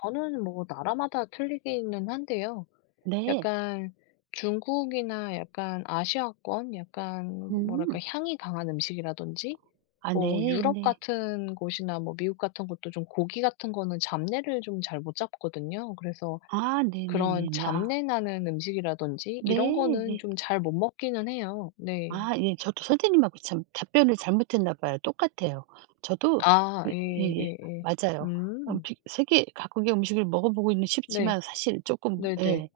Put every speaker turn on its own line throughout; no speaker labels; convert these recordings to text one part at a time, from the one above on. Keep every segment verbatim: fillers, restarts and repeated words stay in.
저는 뭐 나라마다 틀리기는 한데요.
네.
약간 중국이나 약간 아시아권 약간 뭐랄까
음.
향이 강한 음식이라든지
아
뭐 유럽
네네.
같은 곳이나 뭐 미국 같은 곳도 좀 고기 같은 거는 잡내를 좀 잘 못 잡거든요. 그래서
아 네네네
그런
네 아.
잡내 나는 음식이라든지
네
이런 거는
예.
좀 잘 못 먹기는 해요. 네.
아 예. 저도 선생님하고 참 답변을 잘못했나 봐요. 똑같아요. 저도
아
그 예예
예예예.
맞아요. 엄
음.
피 세계 각국의 음식을 먹어보고 있는 쉽지만
네.
사실 쪼끔
네네.
예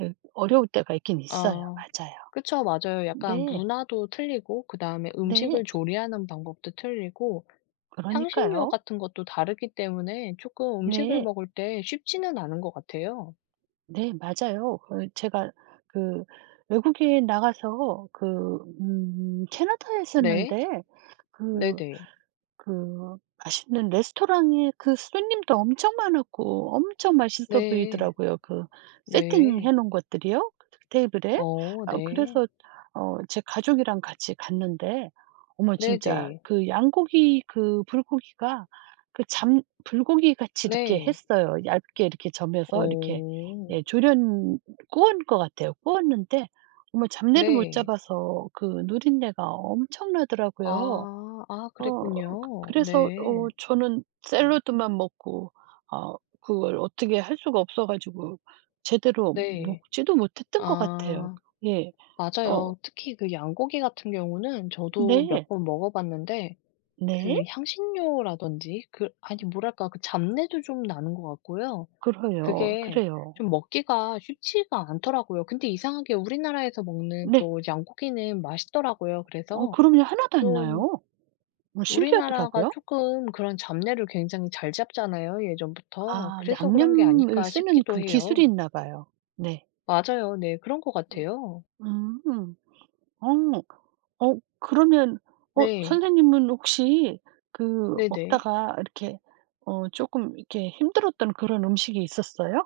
예 어려울 때가 있긴 있어요
아
맞아요.
그쵸 맞아요. 약간
네.
문화도 틀리고 그다음에
네.
음식을 조리하는 방법도 틀리고 향신료
그러니까요.
같은 것도 다르기 때문에 조금 음식을
네.
먹을 때 쉽지는 않은 것 같아요.
네 맞아요. 그 제가 그 외국에 나가서 그 음 캐나다에
네.
있었는데 그
네네.
그 맛있는 레스토랑에 그 손님도 엄청 많았고 엄청 맛있어
네.
보이더라고요. 그 세팅해
네.
놓은 것들이요 테이블에.
어
어
네.
그래서 어 제 가족이랑 같이 갔는데 어머 진짜
네네.
그 양고기 그 불고기가 그 잡 불고기같이 이렇게
네.
했어요. 얇게 이렇게 저며서 이렇게
어.
예 졸였 구운 것 같아요. 구웠는데 어머 잡내를 못
네.
잡아서 그 누린내가 엄청나더라고요.
아 아
어
그랬군요.
그래서 어
네.
저는 샐러드만 먹고 아 그걸 어떻게 할 수가 없어 가지고 제대로
네.
먹지도 못했던 것 같아요.
아
예. 어.
맞아요. 특히 그 양고기 같은 경우는 저도 몇
네.
번 먹어봤는데
네.
그 향신료라든지 그 아니 뭐랄까 그 잡내도 좀 나는 것 같고요.
그러요,
그게
그래요.
좀 먹기가 쉽지가 않더라고요. 근데 이상하게 우리나라에서 먹는
네.
또 양고기는 맛있더라고요.
어
그래서
그럼요 하나도 안
좀
나요. 어머
우리나라가
신기하더라고요.
쪼끔 그런 잡내를 굉장히 잘 잡잖아요 예전부터.
아
그래서 그런 게
양념을
아닐까
쓰는
싶기도
그 기술이
해요.
있나봐요. 네.
맞아요. 네. 그런 것 같아요.
음. 어. 어 그러면 어
네.
선생님은 혹시 그
네네.
먹다가 이렇게 어 쪼금 이렇게 힘들었던 그런 음식이 있었어요?